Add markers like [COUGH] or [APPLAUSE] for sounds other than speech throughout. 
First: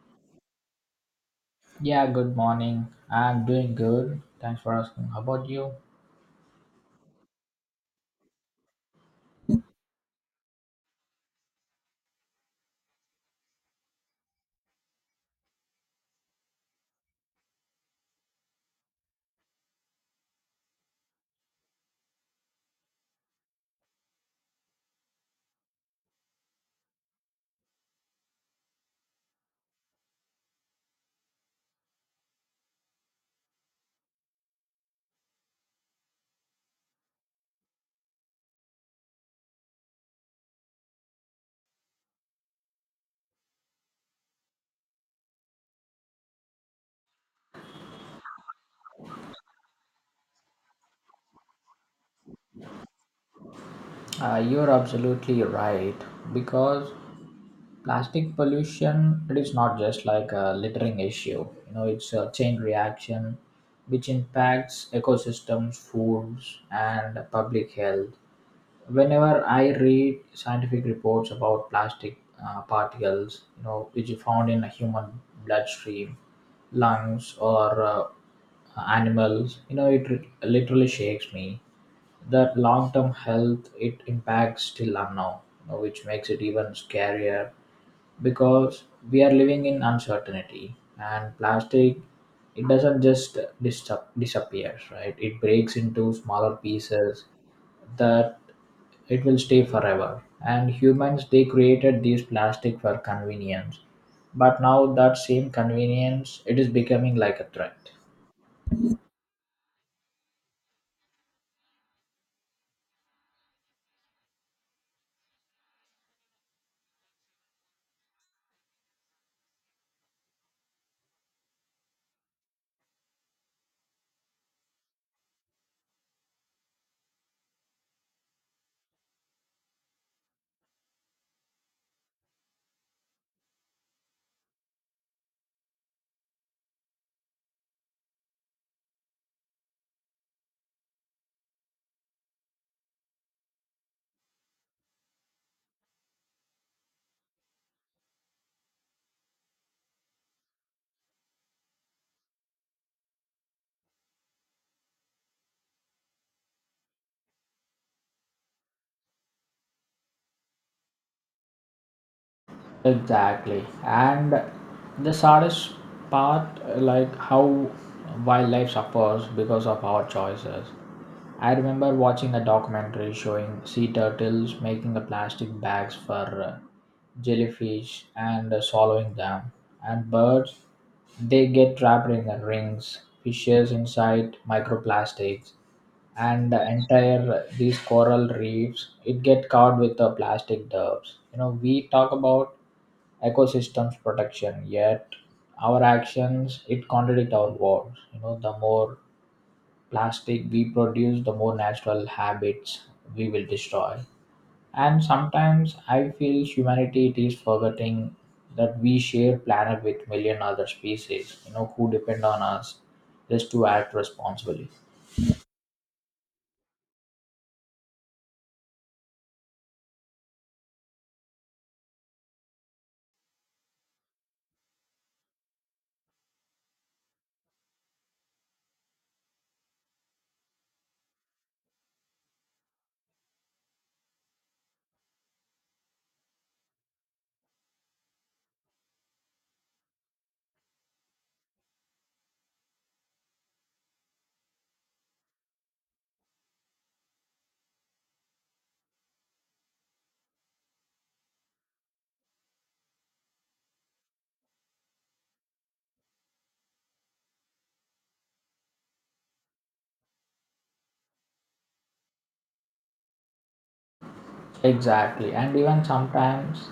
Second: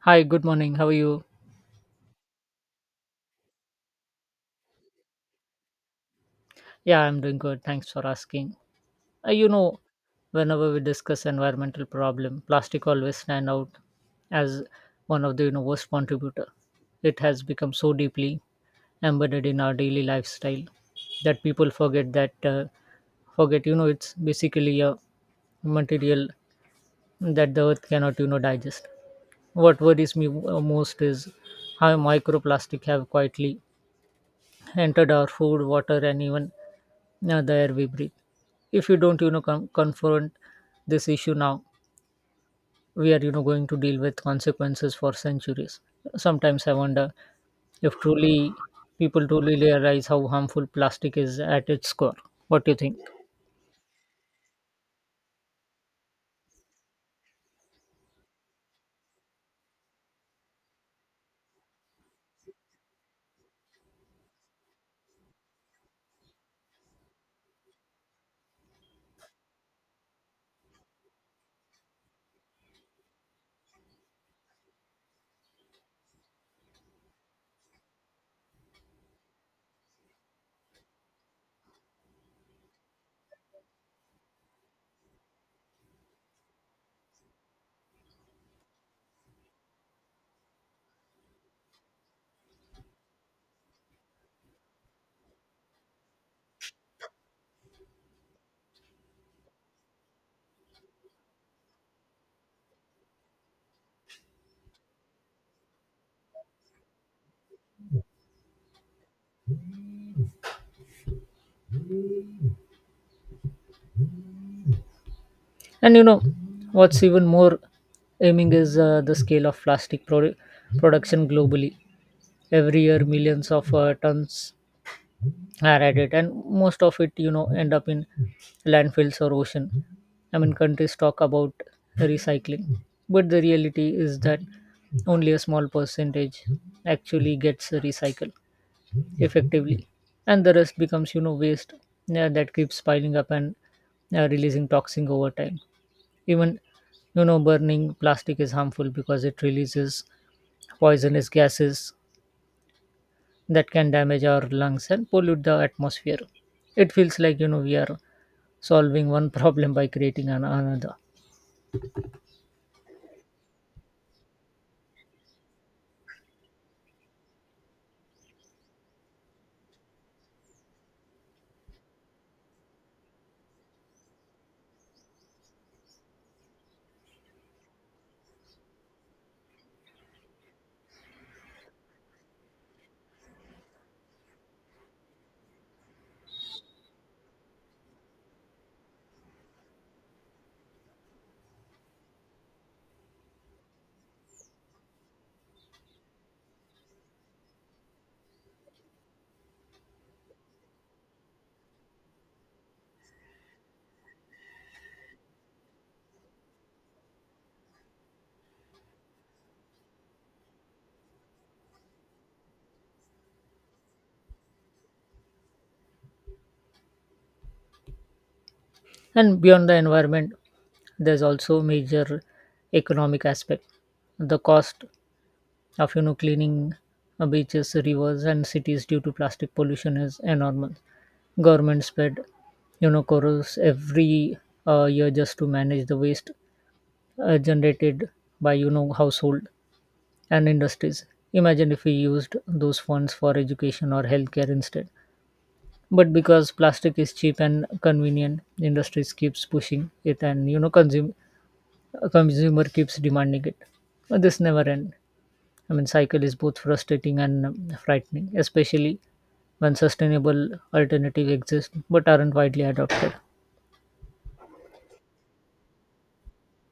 Hi, good morning. How are you? Yeah, good morning. I'm doing good. Thanks for asking. How about you? Yeah, I'm doing good. Thanks for asking. Uh, you know, Whenever we discuss environmental problem, plastic always stand out as one of the worst contributor. It has become so deeply embedded in our daily lifestyle that people forget that forget you know it's basically a material that the earth cannot digest. What worries me most is how microplastic have quietly entered our food, water, and even now the air we breathe. If you don't confront this issue now, we are, going to deal with consequences for centuries. Sometimes I wonder if truly people truly realize how harmful plastic is at its core. What do you think? You're absolutely right because plastic pollution it is not just like a littering issue. You know, it's a chain reaction which impacts ecosystems, foods, and public health. Whenever I read scientific reports about plastic particles, you know, which are found in a human bloodstream, lungs, or animals, you know, it literally shakes me that long-term health it impacts still unknown, you know, which makes it even scarier because we are living in uncertainty, and plastic it doesn't just disappear right, it breaks into smaller pieces that it will stay forever. And humans, they created these plastic for convenience, but now that same convenience it is becoming like a threat. And you know, what's even more aiming is the scale of plastic production globally. Every year, millions of tons I read it, and most of it, end up in landfills or ocean. I mean, countries talk about recycling, but the reality is that only a small percentage actually gets recycled effectively, and the rest becomes, waste, yeah, that keeps piling up and releasing toxin over time. Even, burning plastic is harmful because it releases poisonous gases that can damage our lungs and pollute the atmosphere. It feels like we are solving one [LAUGHS] problem by creating another. Exactly. And the saddest part, like how wildlife suffers because of our choices. I remember watching a documentary showing sea turtles making the plastic bags for uh, jellyfish and swallowing them. And birds, they get trapped in the rings, fishes inside microplastics, and the entire these coral reefs, it get covered with the plastic dubs. You know, we talk about ecosystems protection, yet our actions it contradict our words. You know, the more plastic we produce, the more natural habits we will destroy. And sometimes I feel humanity it is forgetting that we share planet with million other species, you know, who depend on us just to act responsibly. And beyond the environment, there's also major economic aspect. The cost of cleaning beaches, rivers, and cities due to plastic pollution is enormous. Governments spend corals every year just to manage the waste generated by household and industries. Imagine if we used those funds for education or healthcare instead. But because plastic is cheap and convenient, industries keeps pushing it, and consumer keeps demanding it. But this never end. I mean, cycle is both frustrating and frightening, especially when sustainable alternative exist but aren't widely adopted. Exactly, and even sometimes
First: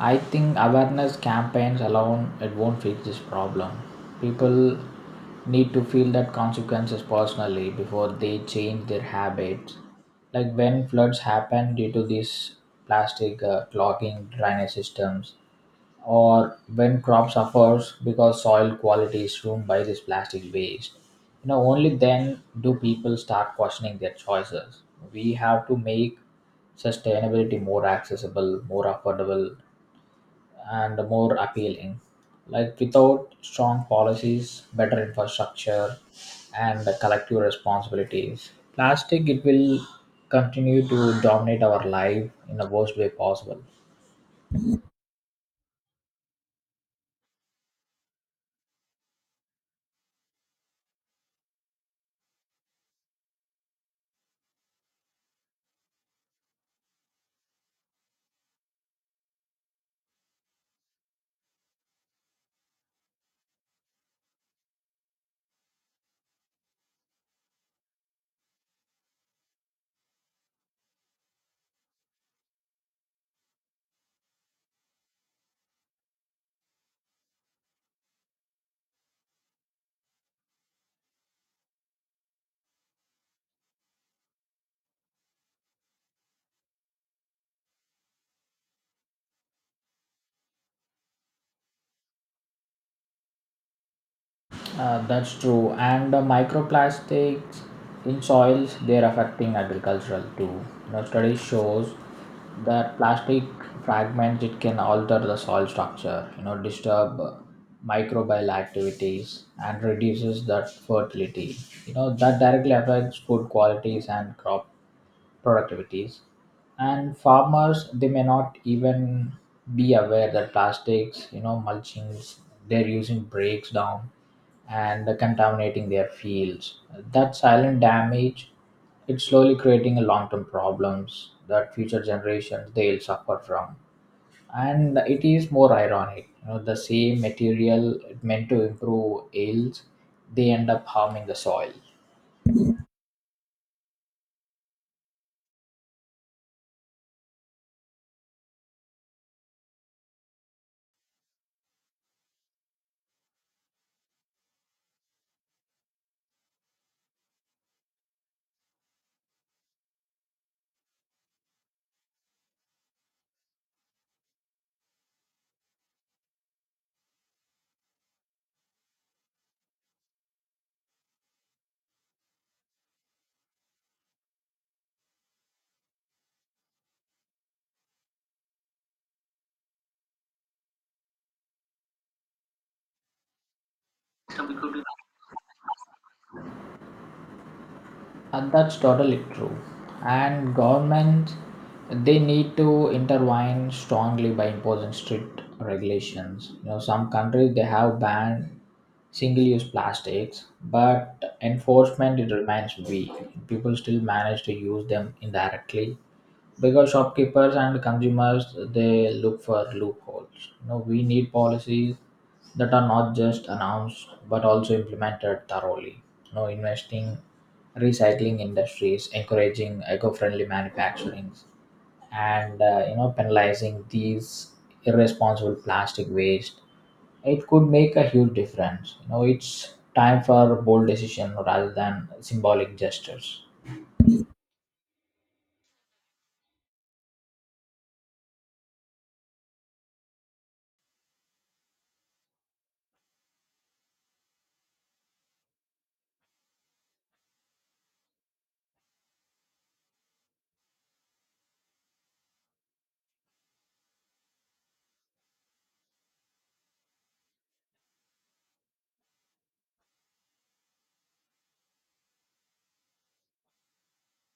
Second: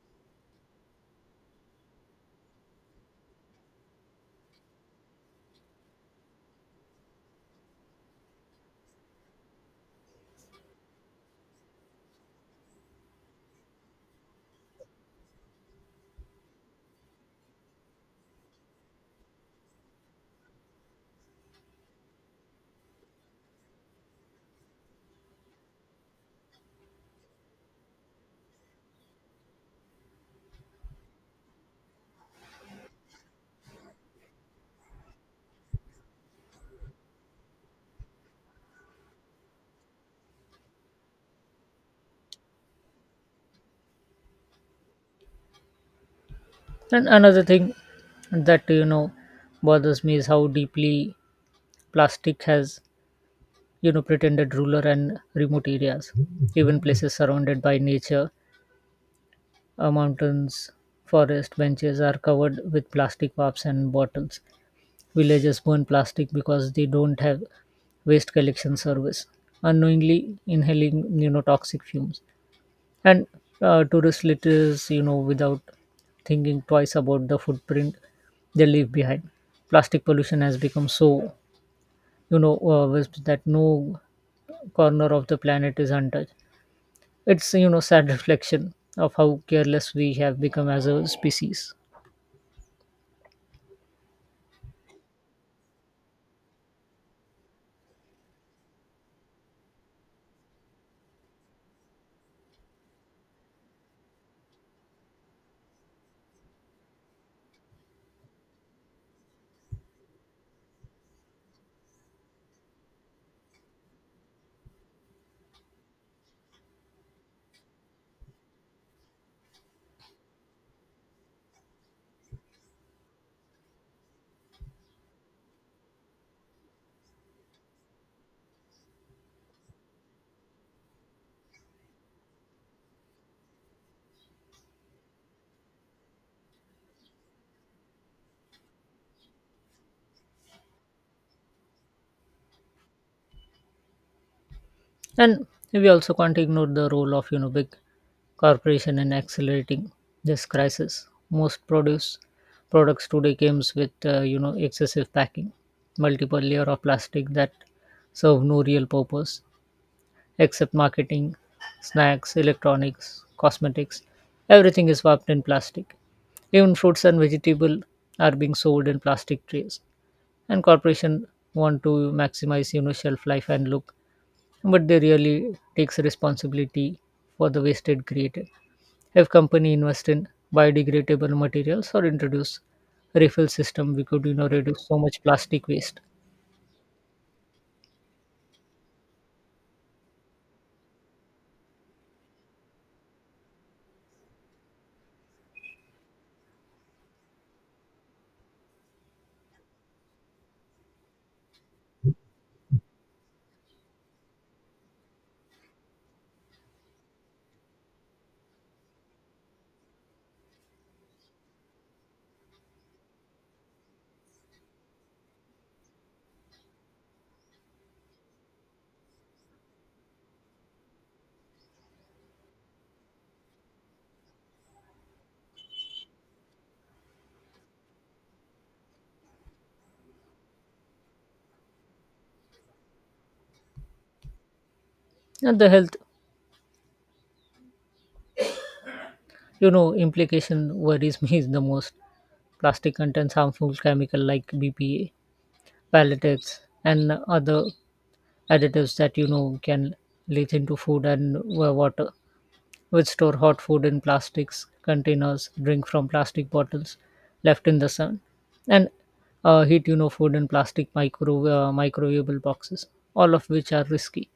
I think awareness campaigns alone it won't fix this problem. People need to feel that consequences personally before they change their habits. Like when floods happen due to these plastic clogging drainage systems, or when crop suffers because soil quality is ruined by this plastic waste, you know, only then do people start questioning their choices. We have to make sustainability more accessible, more affordable, and more appealing. Like without strong policies, better infrastructure, and the collective responsibilities, plastic it will continue to dominate our life in the worst way possible. And another thing that bothers me is how deeply plastic has pretended ruler and remote areas. Even places surrounded by nature, mountains, forest benches are covered with plastic cups and bottles. Villages burn plastic because they don't have waste collection service, unknowingly inhaling toxic fumes. And tourist litters, without thinking twice about the footprint they leave behind. Plastic pollution has become so vast that no corner of the planet is untouched. It's sad reflection of how careless we have become as a species, That's true. And the microplastics in soils, they're affecting agricultural too. You know, study shows that plastic fragments it can alter the soil structure. You know, disturb microbial activities and reduces that fertility. You know, that directly affects food qualities and crop productivities, and farmers they may not even be aware that plastics, you know, mulchings they're using breaks down and contaminating their fields. That silent damage it's slowly creating a long-term problems that future generations they'll suffer from. And it is more ironic, you know, the same material meant to improve yields, they end up harming the soil. and we also can't ignore the role of big corporation in accelerating this crisis. Most produce products today comes with excessive packing, multiple layer of plastic that serve no real purpose except marketing, snacks, electronics, cosmetics. Everything is wrapped in plastic. Even fruits and vegetables are being sold in plastic trays. And corporation want to maximize shelf life and look, but they really takes responsibility for the wasted created. If company invest in biodegradable materials or introduce refill system, we could reduce so much plastic waste. That's totally true. And governments they need to intervene strongly by imposing strict regulations. You know, some countries they have banned single-use plastics, but enforcement it remains weak. People still manage to use them indirectly because shopkeepers and consumers they look for loopholes. You know, we need policies that are not just announced but also implemented thoroughly. You know, investing recycling industries, encouraging eco-friendly manufacturing, and you know, penalizing these irresponsible plastic waste, it could make a huge difference. You know, it's time for bold decision rather than symbolic gestures. And the health implication worries [LAUGHS] me is the most. Plastic contains harmful chemical like BPA, palletics, and other additives that can leach into food and water, which store hot food in plastics containers, drink from plastic bottles left in the sun, and heat food in plastic microwavable boxes, all of which are risky.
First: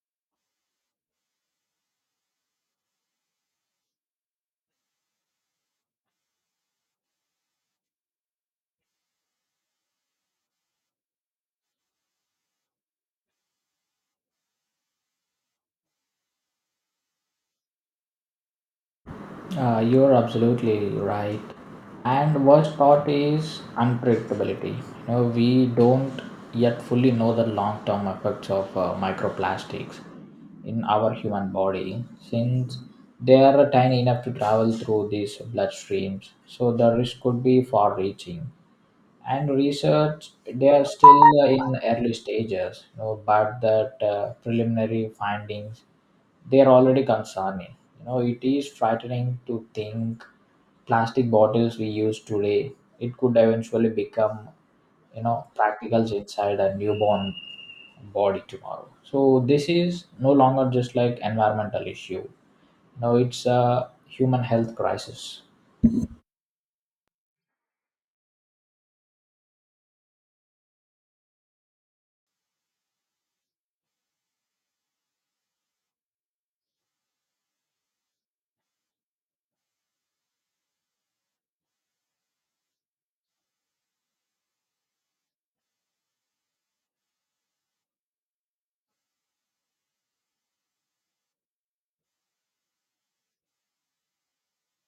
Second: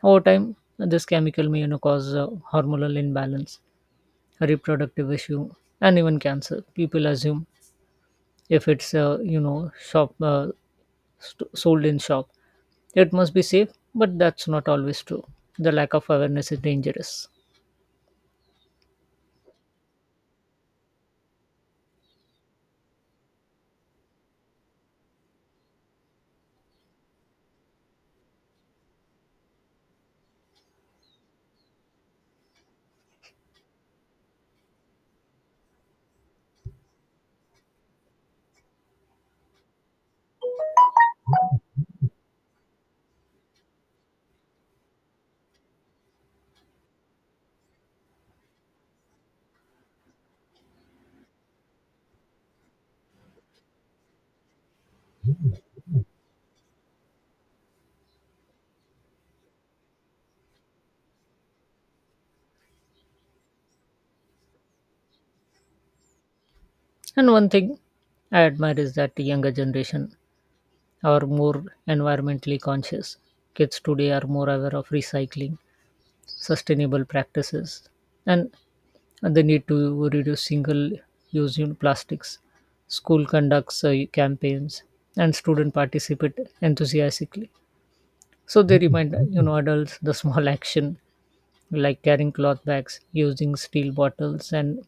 Over time, this chemical may cause hormonal imbalance, a reproductive issue, and even cancer. People assume if it's sold in shop, it must be safe, but that's not always true. The lack of awareness is dangerous. You're absolutely right. And worst part is unpredictability. You know, we don't yet fully know the long-term effects of microplastics in our human body, since they are tiny enough to travel through these bloodstreams. So the risk could be far-reaching, and research they are still in early stages. You know, but that preliminary findings they are already concerning. You know, it is frightening to think plastic bottles we use today, it could eventually become, you know, practicals inside a newborn body tomorrow. So this is no longer just like environmental issue. No, it's a human health crisis. And one thing I admire is that the younger generation are more environmentally conscious. Kids today are more aware of recycling, sustainable practices, and the need to reduce single use plastics. School conducts campaigns, and students participate enthusiastically. So they remind adults the small [LAUGHS] action like carrying cloth bags, using steel bottles, and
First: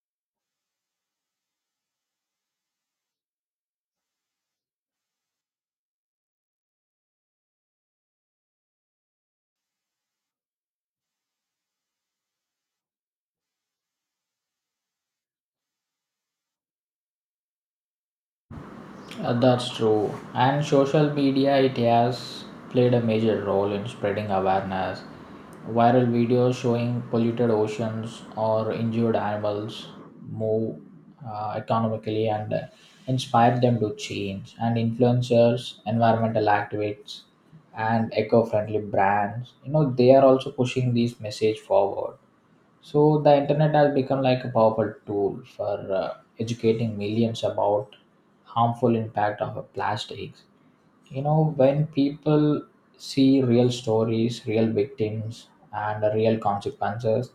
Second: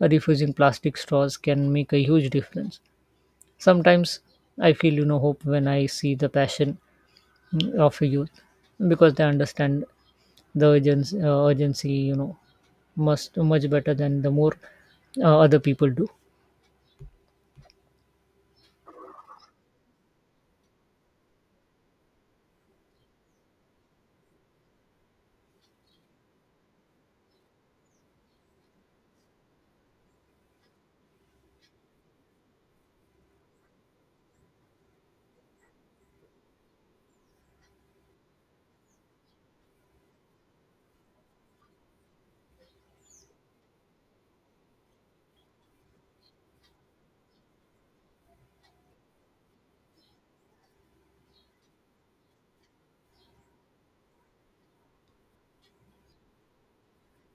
refusing plastic straws can make a huge difference. Sometimes I feel, hope when I see the passion, of a youth, because they understand the urgency, must much better than the more other people do. That's true. And social media, it has played a major role in spreading awareness. Viral videos showing polluted oceans or injured animals move economically and inspire them to change. And influencers, environmental activists, and eco-friendly brands, you know, they are also pushing this message forward. So the internet has become like a powerful tool for educating millions about harmful impact of plastics. You know, when people see real stories, real victims, and real consequences,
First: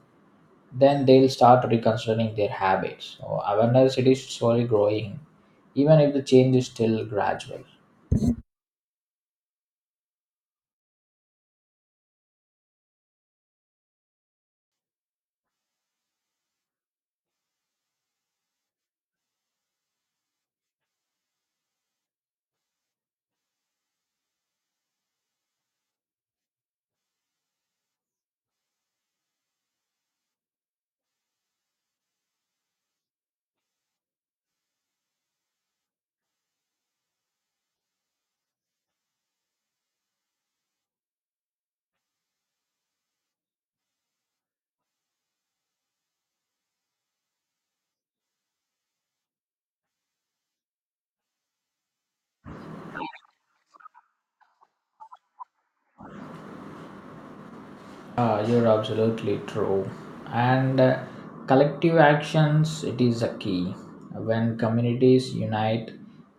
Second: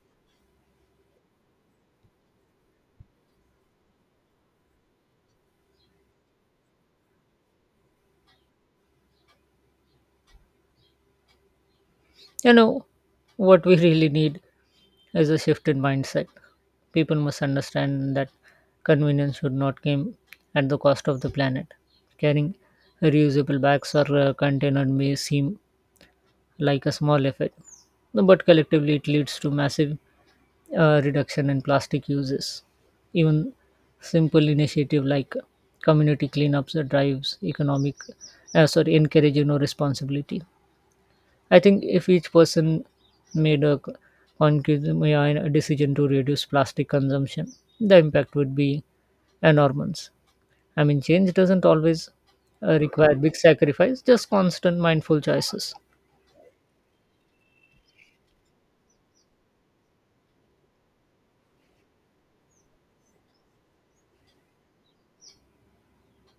then they'll start reconsidering their habits. So awareness it is slowly growing, even if the change is still gradual. You know what we really need is a shift in mindset. People must understand that convenience should not come at the cost of the planet. Carrying reusable bags or container may seem like a small effort, but collectively it leads to massive reduction in plastic uses. Even simple initiative like community cleanups or drives, economic, sorry, encourage responsibility. I think if each person made a conscious, yeah, a decision to reduce plastic consumption, the impact would be enormous. I mean, change doesn't always require big sacrifice; just constant mindful choices. You're absolutely true. And collective actions, it is a key. When communities unite,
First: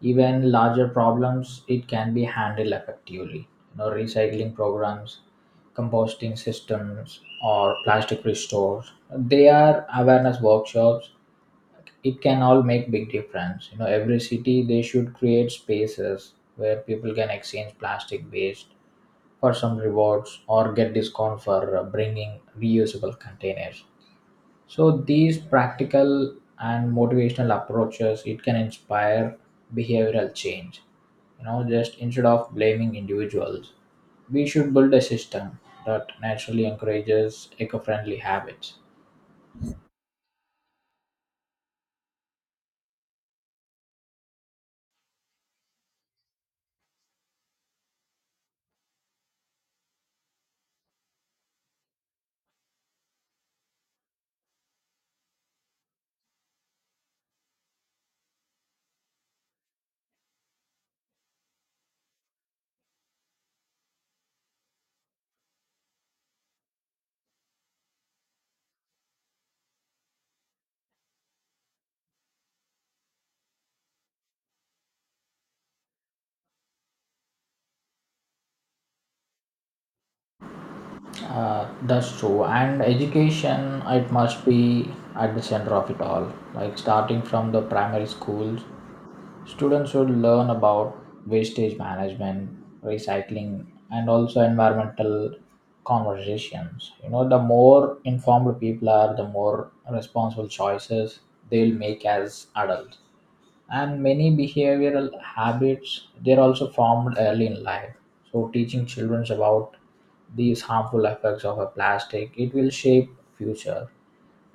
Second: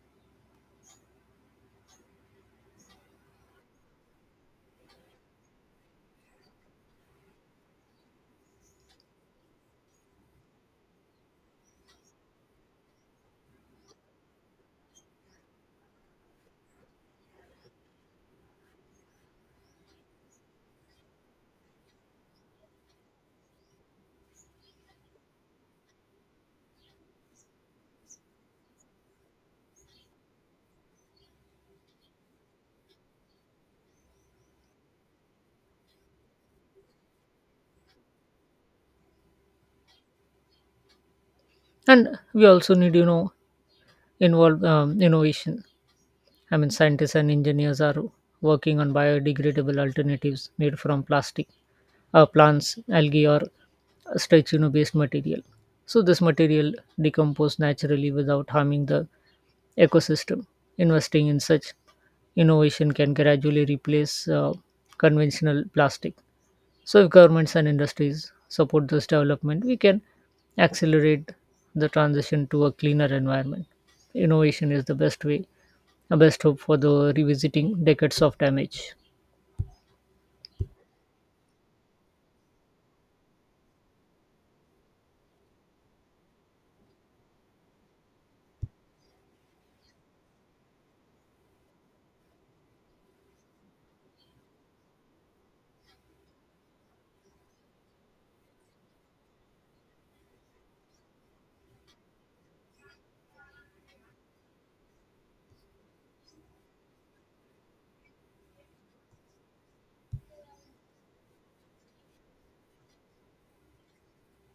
even larger problems, it can be handled effectively. You know, recycling programs, composting systems, or plastic restores. They are awareness workshops. It can all make big difference. You know, every city they should create spaces where people can exchange plastic waste for some rewards or get discount for bringing reusable containers. So these practical and motivational approaches it can inspire behavioral change. You know, just instead of blaming individuals, we should build a system that naturally encourages eco-friendly habits. And we also need, involve innovation. I mean, scientists and engineers are working on biodegradable alternatives made from plastic, plants, algae, or stretchino based material. So this material decomposes naturally without harming the ecosystem. Investing in such innovation can gradually replace conventional plastic. So if governments and industries support this development, we can accelerate the transition to a cleaner environment. Innovation is the best way, a best hope for the revisiting decades of damage. That's true. And education, it must be at the center of it all. Like starting from the primary schools, students should learn about wastage management, recycling, and also environmental conversations. You know, the more informed people are, the more responsible choices they'll make as adults. And many behavioral habits they're also formed early in life. So teaching children about these harmful effects of a plastic, it will shape future.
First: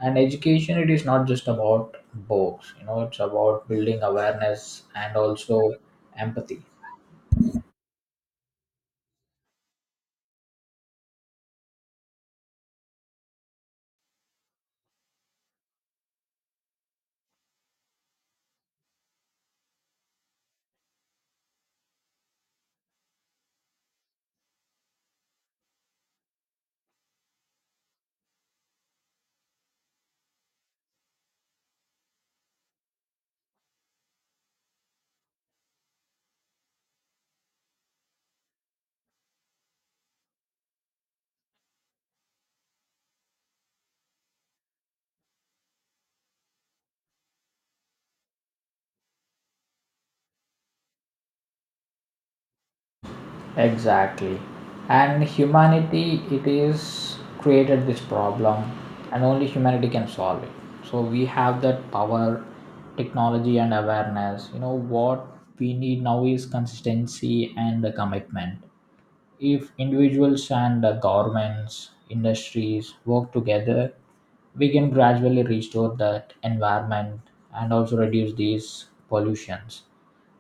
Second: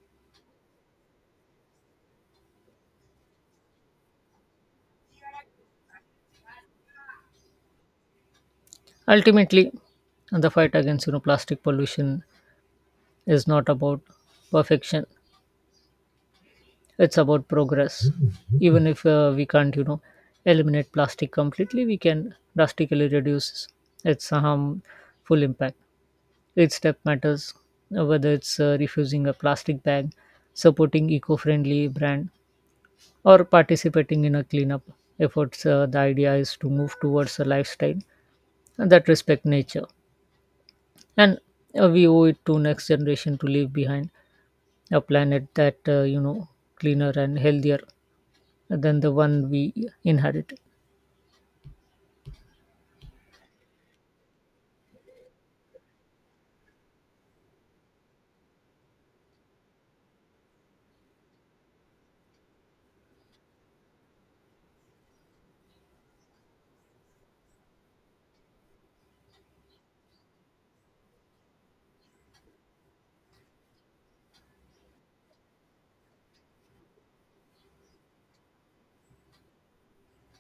And education it is not just about books. You know, it's about building awareness and also empathy. Ultimately, the fight against plastic pollution is not about perfection; it's about progress. [LAUGHS] Even if we can't eliminate plastic completely, we can drastically reduce its harmful impact. Each step matters, whether it's refusing a plastic bag, supporting eco-friendly brand, or participating in a cleanup efforts. The idea is to move towards a lifestyle that respect nature, and we owe it to next generation to leave behind a planet that cleaner and healthier than the one we inherit. Exactly. And humanity, it is created this problem, and only humanity can solve it. So we have that power, technology, and awareness. You know, what we need now is consistency and the commitment. If individuals and the governments, industries work together, we can gradually restore that environment and also reduce these pollutions.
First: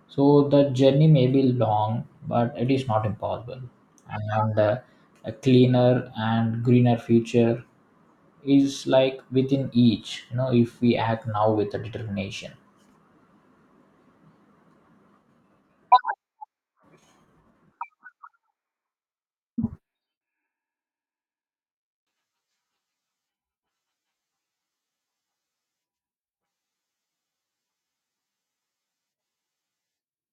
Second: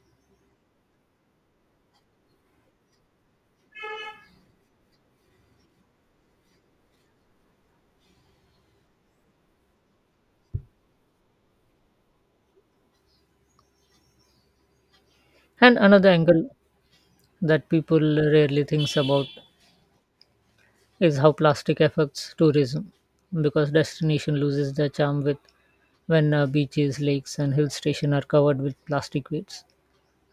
So the journey may be long, but it is not impossible. And a cleaner and greener future is like within each, you know, if we act now with a determination. And another angle that people rarely thinks about is how plastic affects tourism because destination loses their charm with when beaches, lakes and hill station are covered with plastic waste.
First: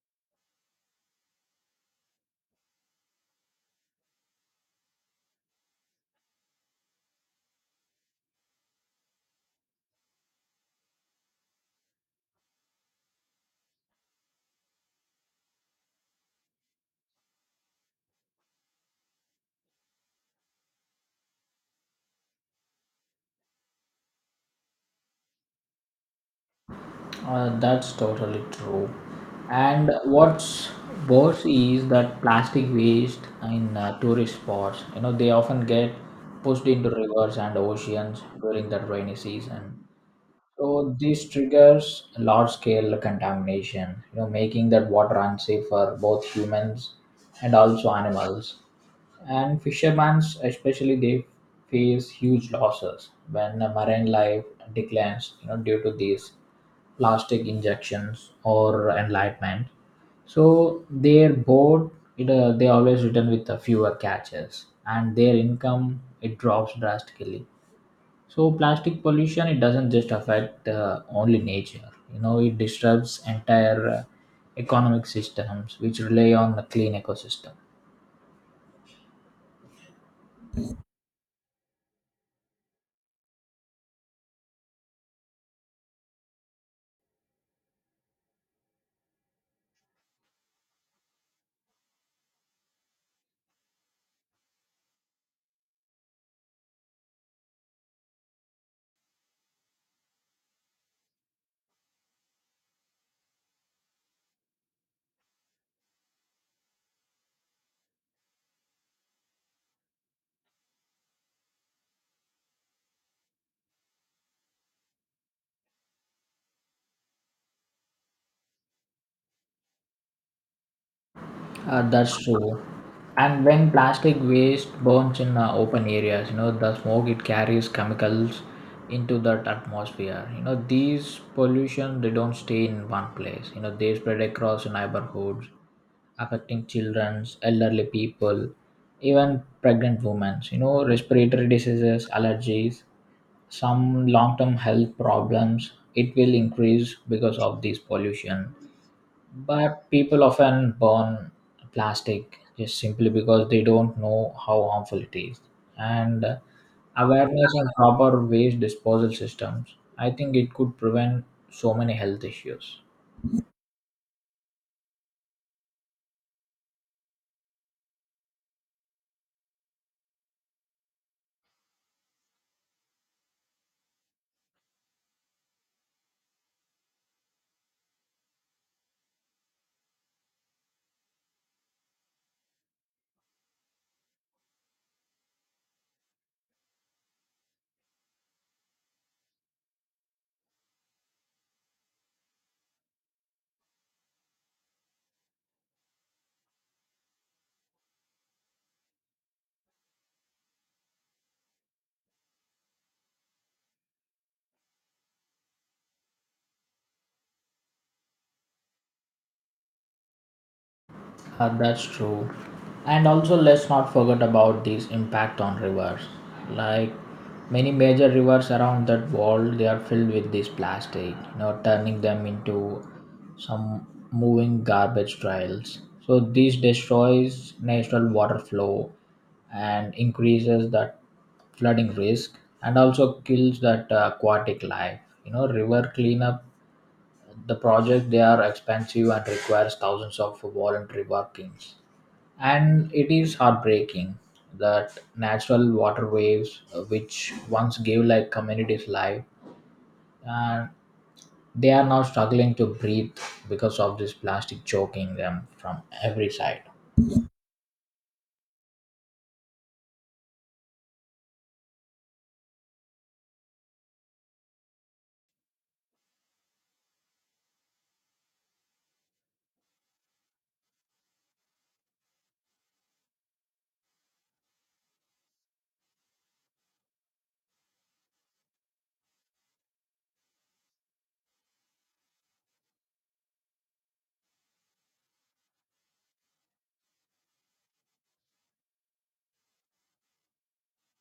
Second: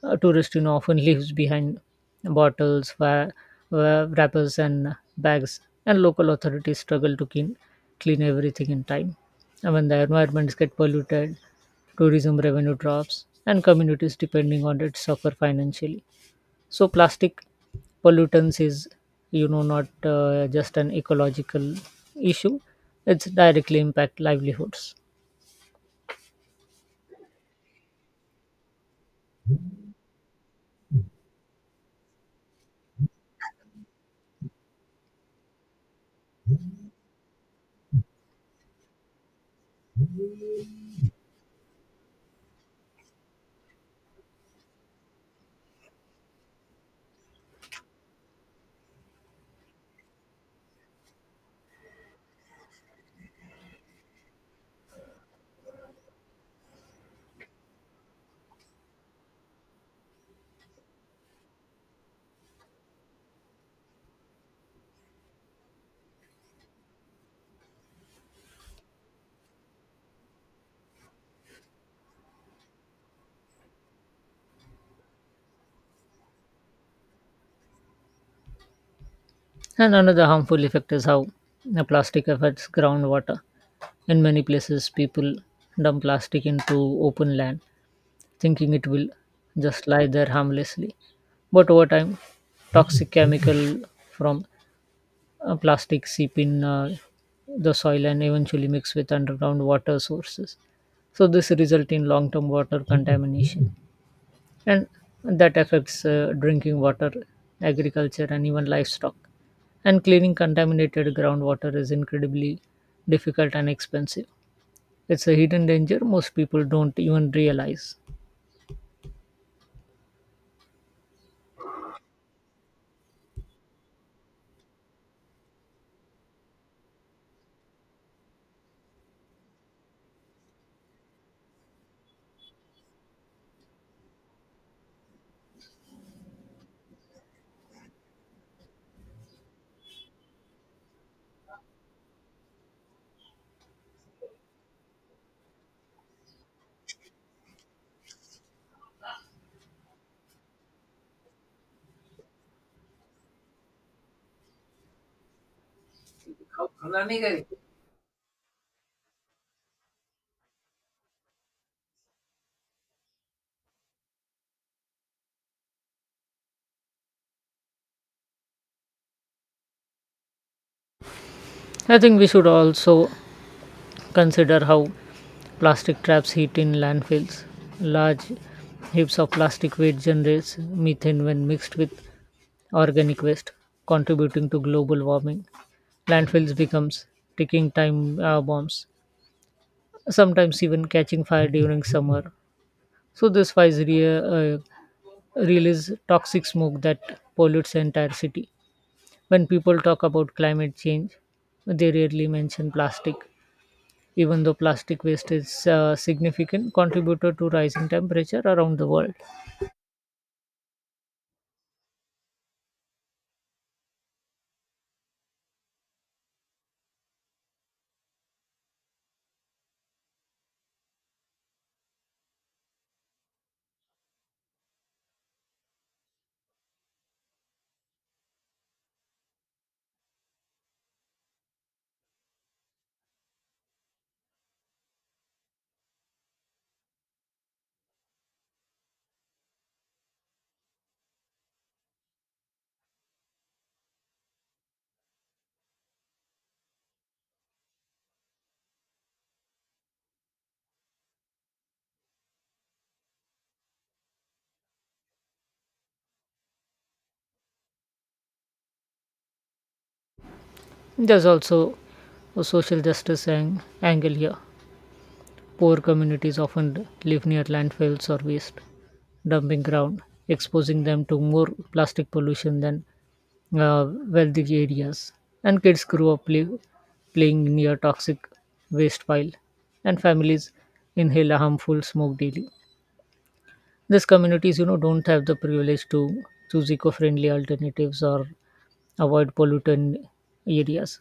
A tourist, often leaves behind bottles, wrappers, and bags, and local authorities struggle to clean everything in time. And when the environments get polluted, tourism revenue drops, and communities depending on it suffer financially. So plastic pollutants is, not just an ecological issue; it's directly impact livelihoods. That's totally true. And what's worse is that plastic waste in tourist spots, you know, they often get pushed into rivers and oceans during the rainy season. So this triggers large scale contamination, you know, making that water unsafe for both humans and also animals. And fishermen, especially, they face huge losses when the marine life declines, you know, due to these plastic injections or enlightenment. So their boat, it they always return with fewer catches, and their income it drops drastically. So plastic pollution it doesn't just affect only nature. You know, it disturbs entire economic systems which rely on a clean ecosystem. And another harmful effect is how plastic affects groundwater. In many places, people dump plastic into open land, thinking it will just lie there harmlessly. But over time, toxic chemical from plastic seep in the soil and eventually mix with underground water sources. So this result in long-term water contamination, and that affects drinking water, agriculture, and even livestock. And cleaning contaminated groundwater is incredibly difficult and expensive. It's a hidden danger most people don't even realize. That's true. And when plastic waste burns in open areas, you know, the smoke it carries chemicals into that atmosphere. You know, these pollution they don't stay in one place. You know, they spread across neighborhoods affecting children, elderly people, even pregnant women. You know, respiratory diseases, allergies, some long term health problems. It will increase because of this pollution. But people often burn plastic just simply because they don't know how harmful it is. And awareness and proper waste disposal systems, I think it could prevent so many health issues. I think we should also consider how plastic traps heat in landfills. Large heaps of plastic waste generates methane when mixed with organic waste, contributing to global warming. Landfills becomes ticking time bombs, sometimes even catching fire during summer. So this fires release toxic smoke that pollutes the entire city. When people talk about climate change, they rarely mention plastic, even though plastic waste is a significant contributor to rising temperature around the world. That's true. And also, let's not forget about this impact on rivers. Like many major rivers around that world, they are filled with this plastic, you know, turning them into some moving garbage trails. So this destroys natural water flow and increases that flooding risk and also kills that aquatic life. You know, river cleanup, the project, they are expensive and requires thousands of voluntary workings. And it is heartbreaking that natural waterways, which once gave like communities life, and they are now struggling to breathe because of this plastic choking them from every side. There's also a social justice angle here. Poor communities often live near landfills or waste dumping ground, exposing them to more plastic pollution than wealthy areas. And kids grew up playing near toxic waste pile, and families inhale a harmful smoke daily. These communities, don't have the privilege to choose eco-friendly alternatives or avoid pollutant areas.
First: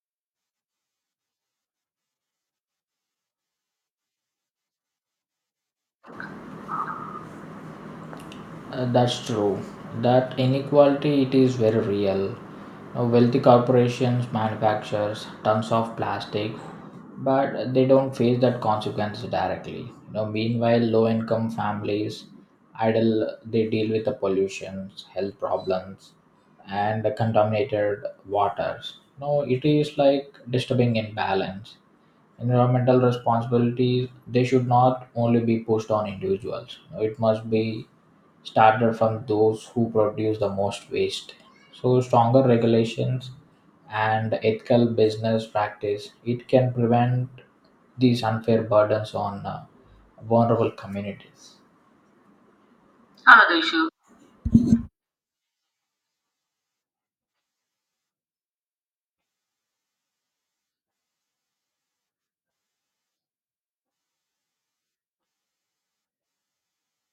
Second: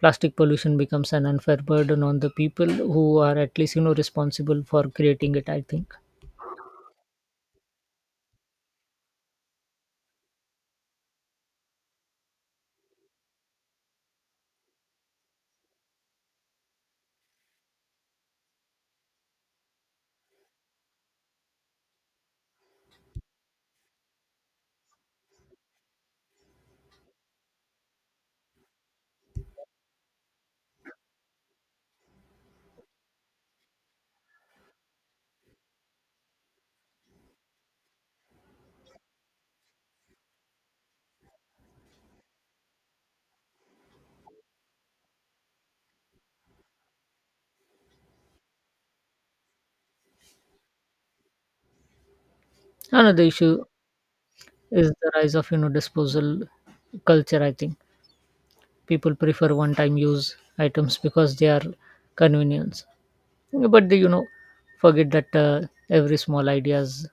Plastic pollution becomes an unfair burden on the people who are at least responsible for creating it, I think. That's true. That inequality it is very real. Now, wealthy corporations manufactures tons of plastic, but they don't face that consequence directly. Now, meanwhile, low-income families idle they deal with the pollutions, health problems, and the contaminated waters. No, it is like disturbing imbalance. Environmental responsibilities, they should not only be pushed on individuals. It must be started from those who produce the most waste. So stronger regulations and ethical business practice, it can prevent these unfair burdens on vulnerable communities. Another Another issue issue, is the rise of disposal culture. I think people prefer one-time use items because they are convenience, but they forget that every small ideas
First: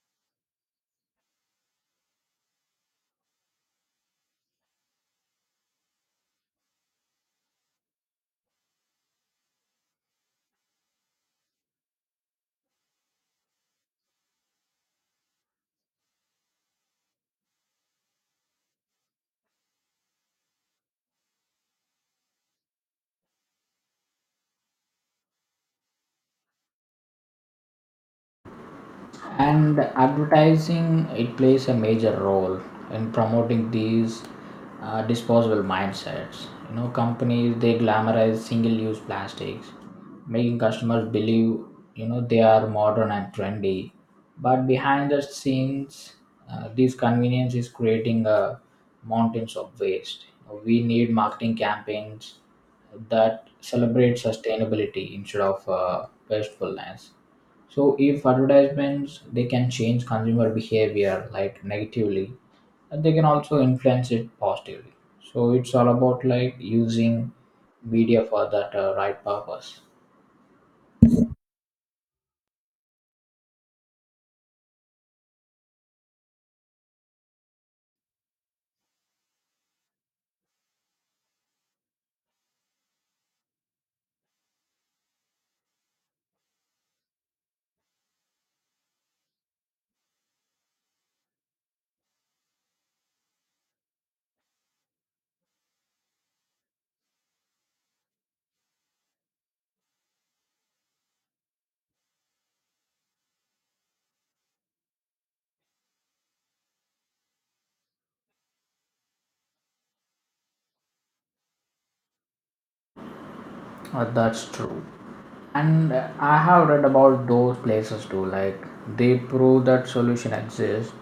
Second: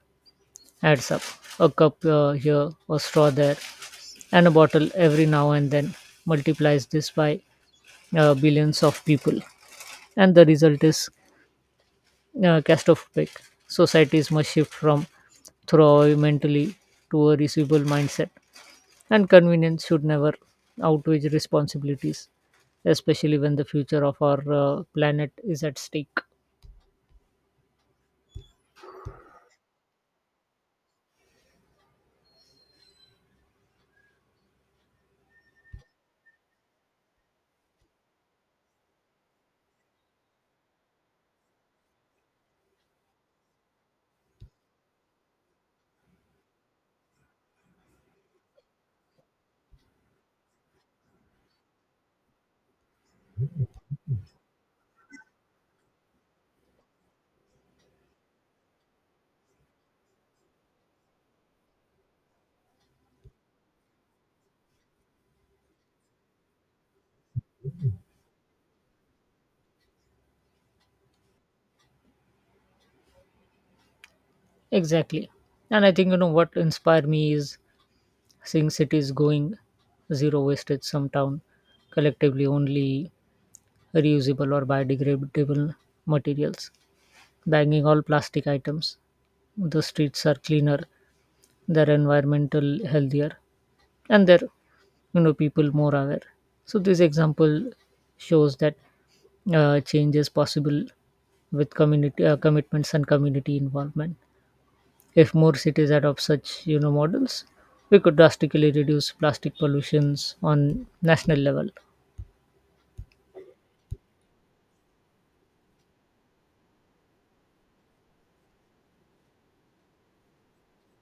adds up. A cup here, a straw there, and a bottle every now and then, multiplies this by billions of people, and the result is claustrophobic. Societies must shift from thrive mentally to a reasonable mindset, and convenience should never outweigh responsibilities, especially when the future of our planet is at stake. and advertising it plays a major role in promoting these disposable mindsets. You know, companies they glamorize single use plastics, making customers believe, you know, they are modern and trendy. But behind the scenes, this convenience is creating a mountains of waste. We need marketing campaigns that celebrate sustainability instead of wastefulness. So if advertisements they can change consumer behavior like negatively, and they can also influence it positively. So it's all about like using media for that right purpose. Exactly. And I think, what inspired me is seeing cities going zero wastage, some town collectively only reusable or biodegradable materials, banging all plastic items. The streets are cleaner, their environmental healthier, and their people more aware. So this example shows that change is possible with community commitments and community involvement. If more cities adopt such models, we could drastically reduce plastic pollutions on national level. That's true. And I have read about those places too. Like they prove that solution exists.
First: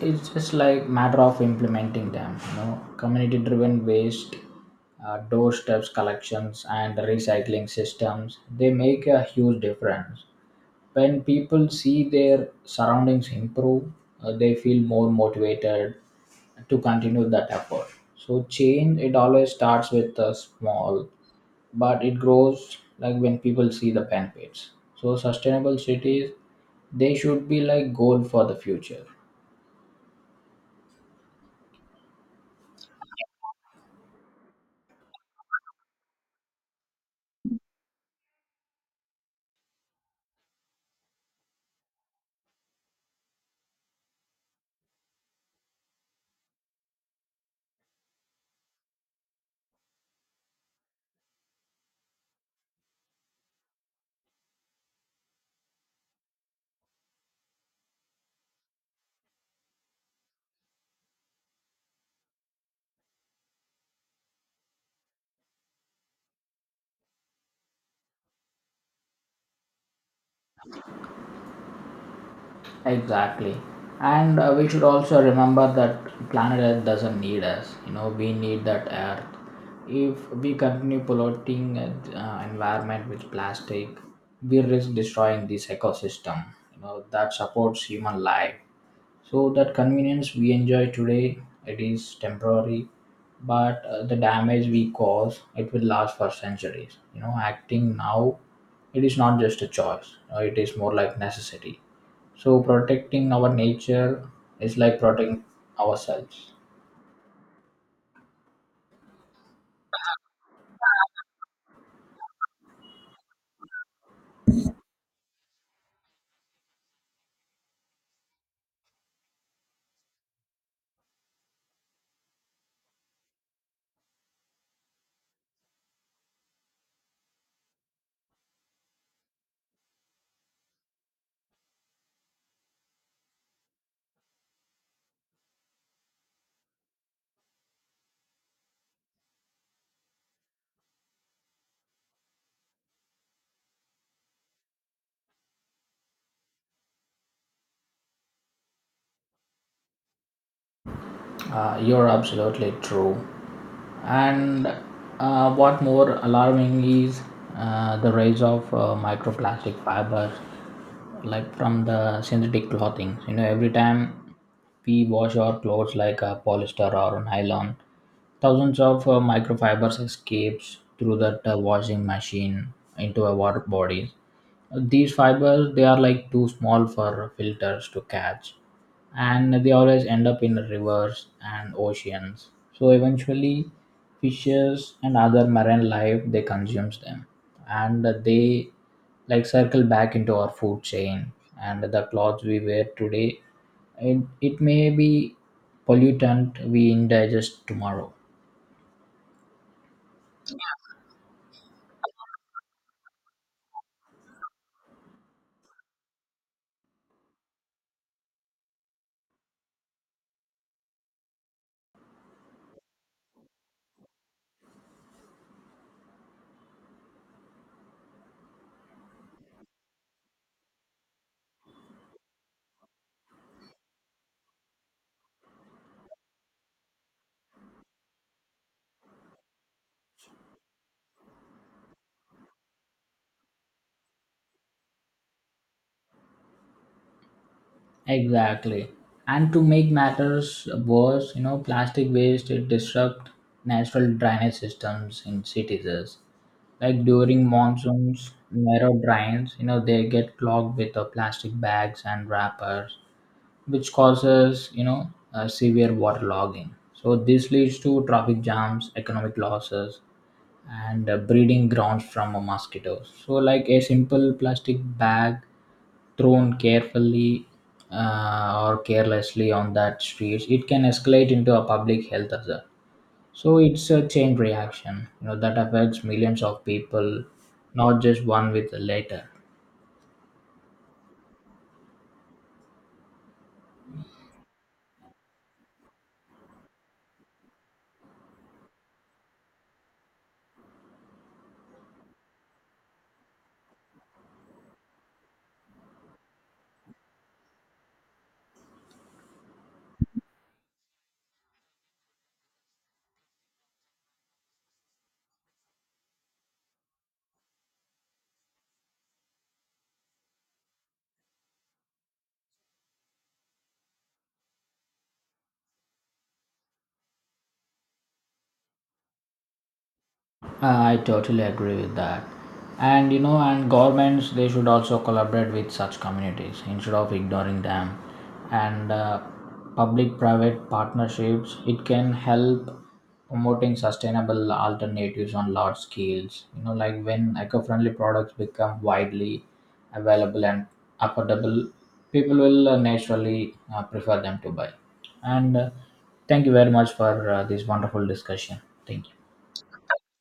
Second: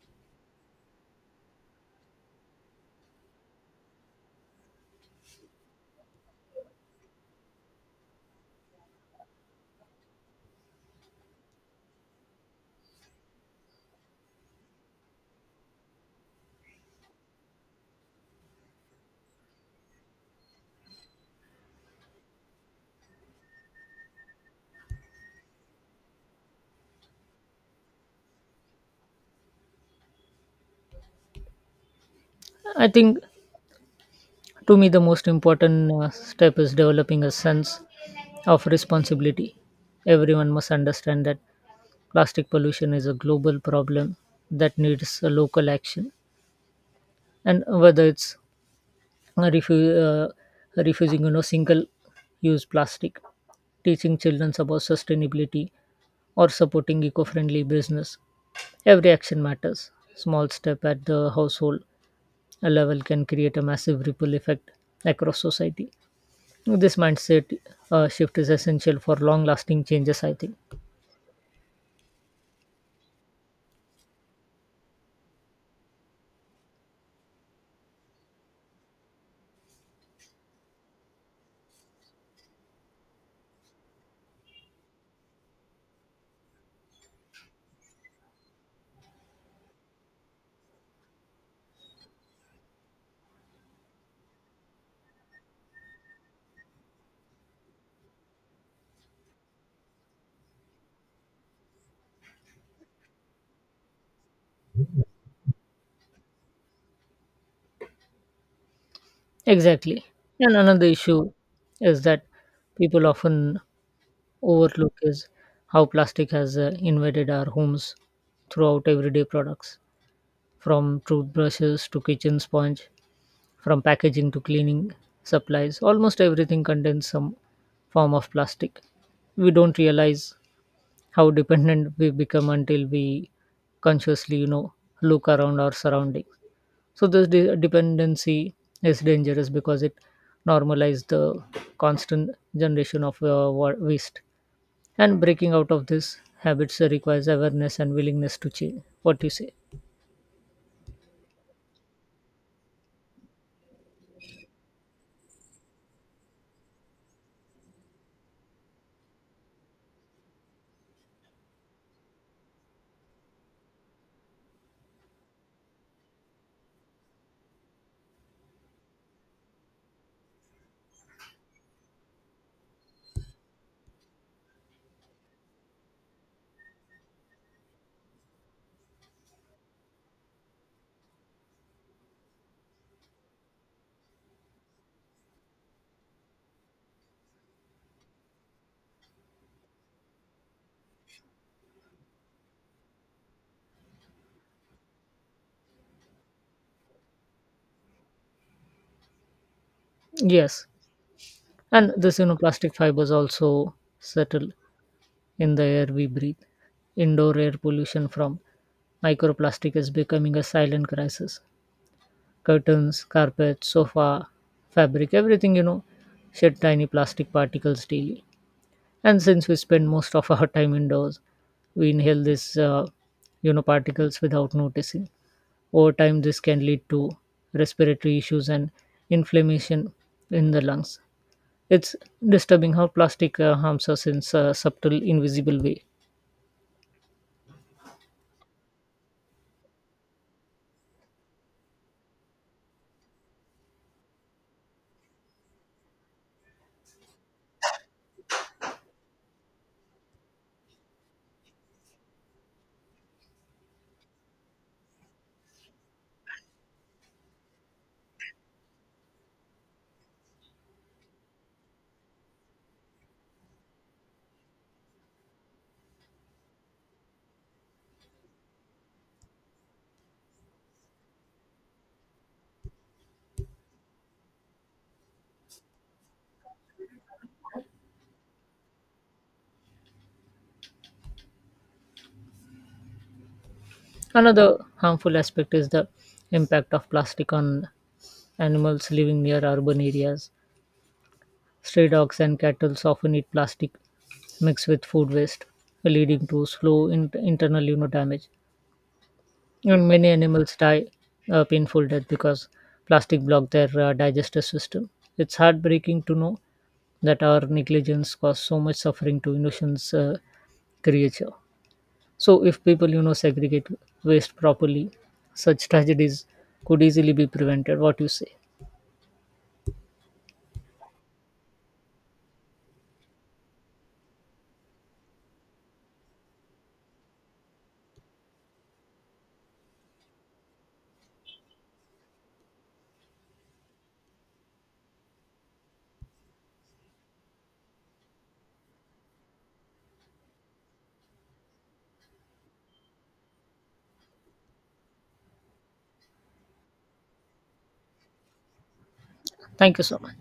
It's just like matter of implementing them. You know, community-driven waste, doorsteps collections, and recycling systems. They make a huge difference. When people see their surroundings improve, they feel more motivated to continue that effort. So change it always starts with a small, but it grows like when people see the benefits. So sustainable cities, they should be like goal for the future. I think to me the most important step is developing a sense of responsibility. Everyone must understand that plastic pollution is a global problem that needs a local action, and whether it's refu- uh, refusing, single-use plastic, teaching children about sustainability, or supporting eco-friendly business, every action matters. Small step at the household level can create a massive ripple effect across society. This mindset shift is essential for long-lasting changes, I think. Exactly. And we should also remember that planet Earth doesn't need us. You know, we need that Earth. If we continue polluting environment with plastic, we risk destroying this ecosystem. You know, that supports human life. So that convenience we enjoy today, it is temporary, but the damage we cause, it will last for centuries. You know, acting now, it is not just a choice. You know, it is more like necessity. So protecting our nature is like protecting ourselves. Exactly. And another issue is that people often overlook is how plastic has invaded our homes throughout everyday products, from toothbrushes to kitchen sponge, from packaging to cleaning supplies. Almost everything contains some form of plastic. We don't realize how dependent we become until we consciously, look around our surroundings. So this dependency is dangerous because it normalizes the constant generation of waste. And breaking out of this habits requires awareness and willingness to change. What do you say? You're absolutely true. And what more alarming is the rise of microplastic fibers, like from the synthetic clothing. You know, every time we wash our clothes, like a polyester or nylon, thousands of microfibers escapes through that washing machine into our bodies. These fibers they are like too small for filters to catch, and they always end up in rivers and oceans. So eventually fishes and other marine life they consumes them, and they like circle back into our food chain. And the clothes we wear today, it may be pollutant we indigest tomorrow. Yes, and this plastic fibers also settle in the air we breathe. Indoor air pollution from microplastic is becoming a silent crisis. Curtains, carpets, sofa, fabric, everything shed tiny plastic particles daily. And since we spend most of our time indoors, we inhale these particles without noticing. Over time, this can lead to respiratory issues and inflammation in the lungs. It's disturbing how plastic harms us in a subtle invisible way. Exactly. And to make matters worse, you know, plastic waste it disrupt natural drainage systems in cities. Like during monsoons, narrow drains, you know, they get clogged with the plastic bags and wrappers, which causes, you know, severe waterlogging. So this leads to traffic jams, economic losses, and breeding grounds from mosquitoes. So like a simple plastic bag thrown carefully or carelessly on that streets, it can escalate into a public health hazard. So it's a chain reaction, you know, that affects millions of people, not just one with the later. Another harmful aspect is the impact of plastic on animals living near urban areas. Stray dogs and cattle often eat plastic mixed with food waste, leading to slow internal damage. And many animals die a painful death because plastic block their digestive system. It's heartbreaking to know that our negligence caused so much suffering to innocent creature. So if people segregate waste properly, such tragedies could easily be prevented. What you say? I totally agree with that. And you know, and governments they should also collaborate with such communities instead of ignoring them. And public-private partnerships it can help promoting sustainable alternatives on large scales. You know, like when eco-friendly products become widely available and affordable, people will naturally prefer them to buy. And thank you very much for this wonderful discussion. Thank you. Thank you so much.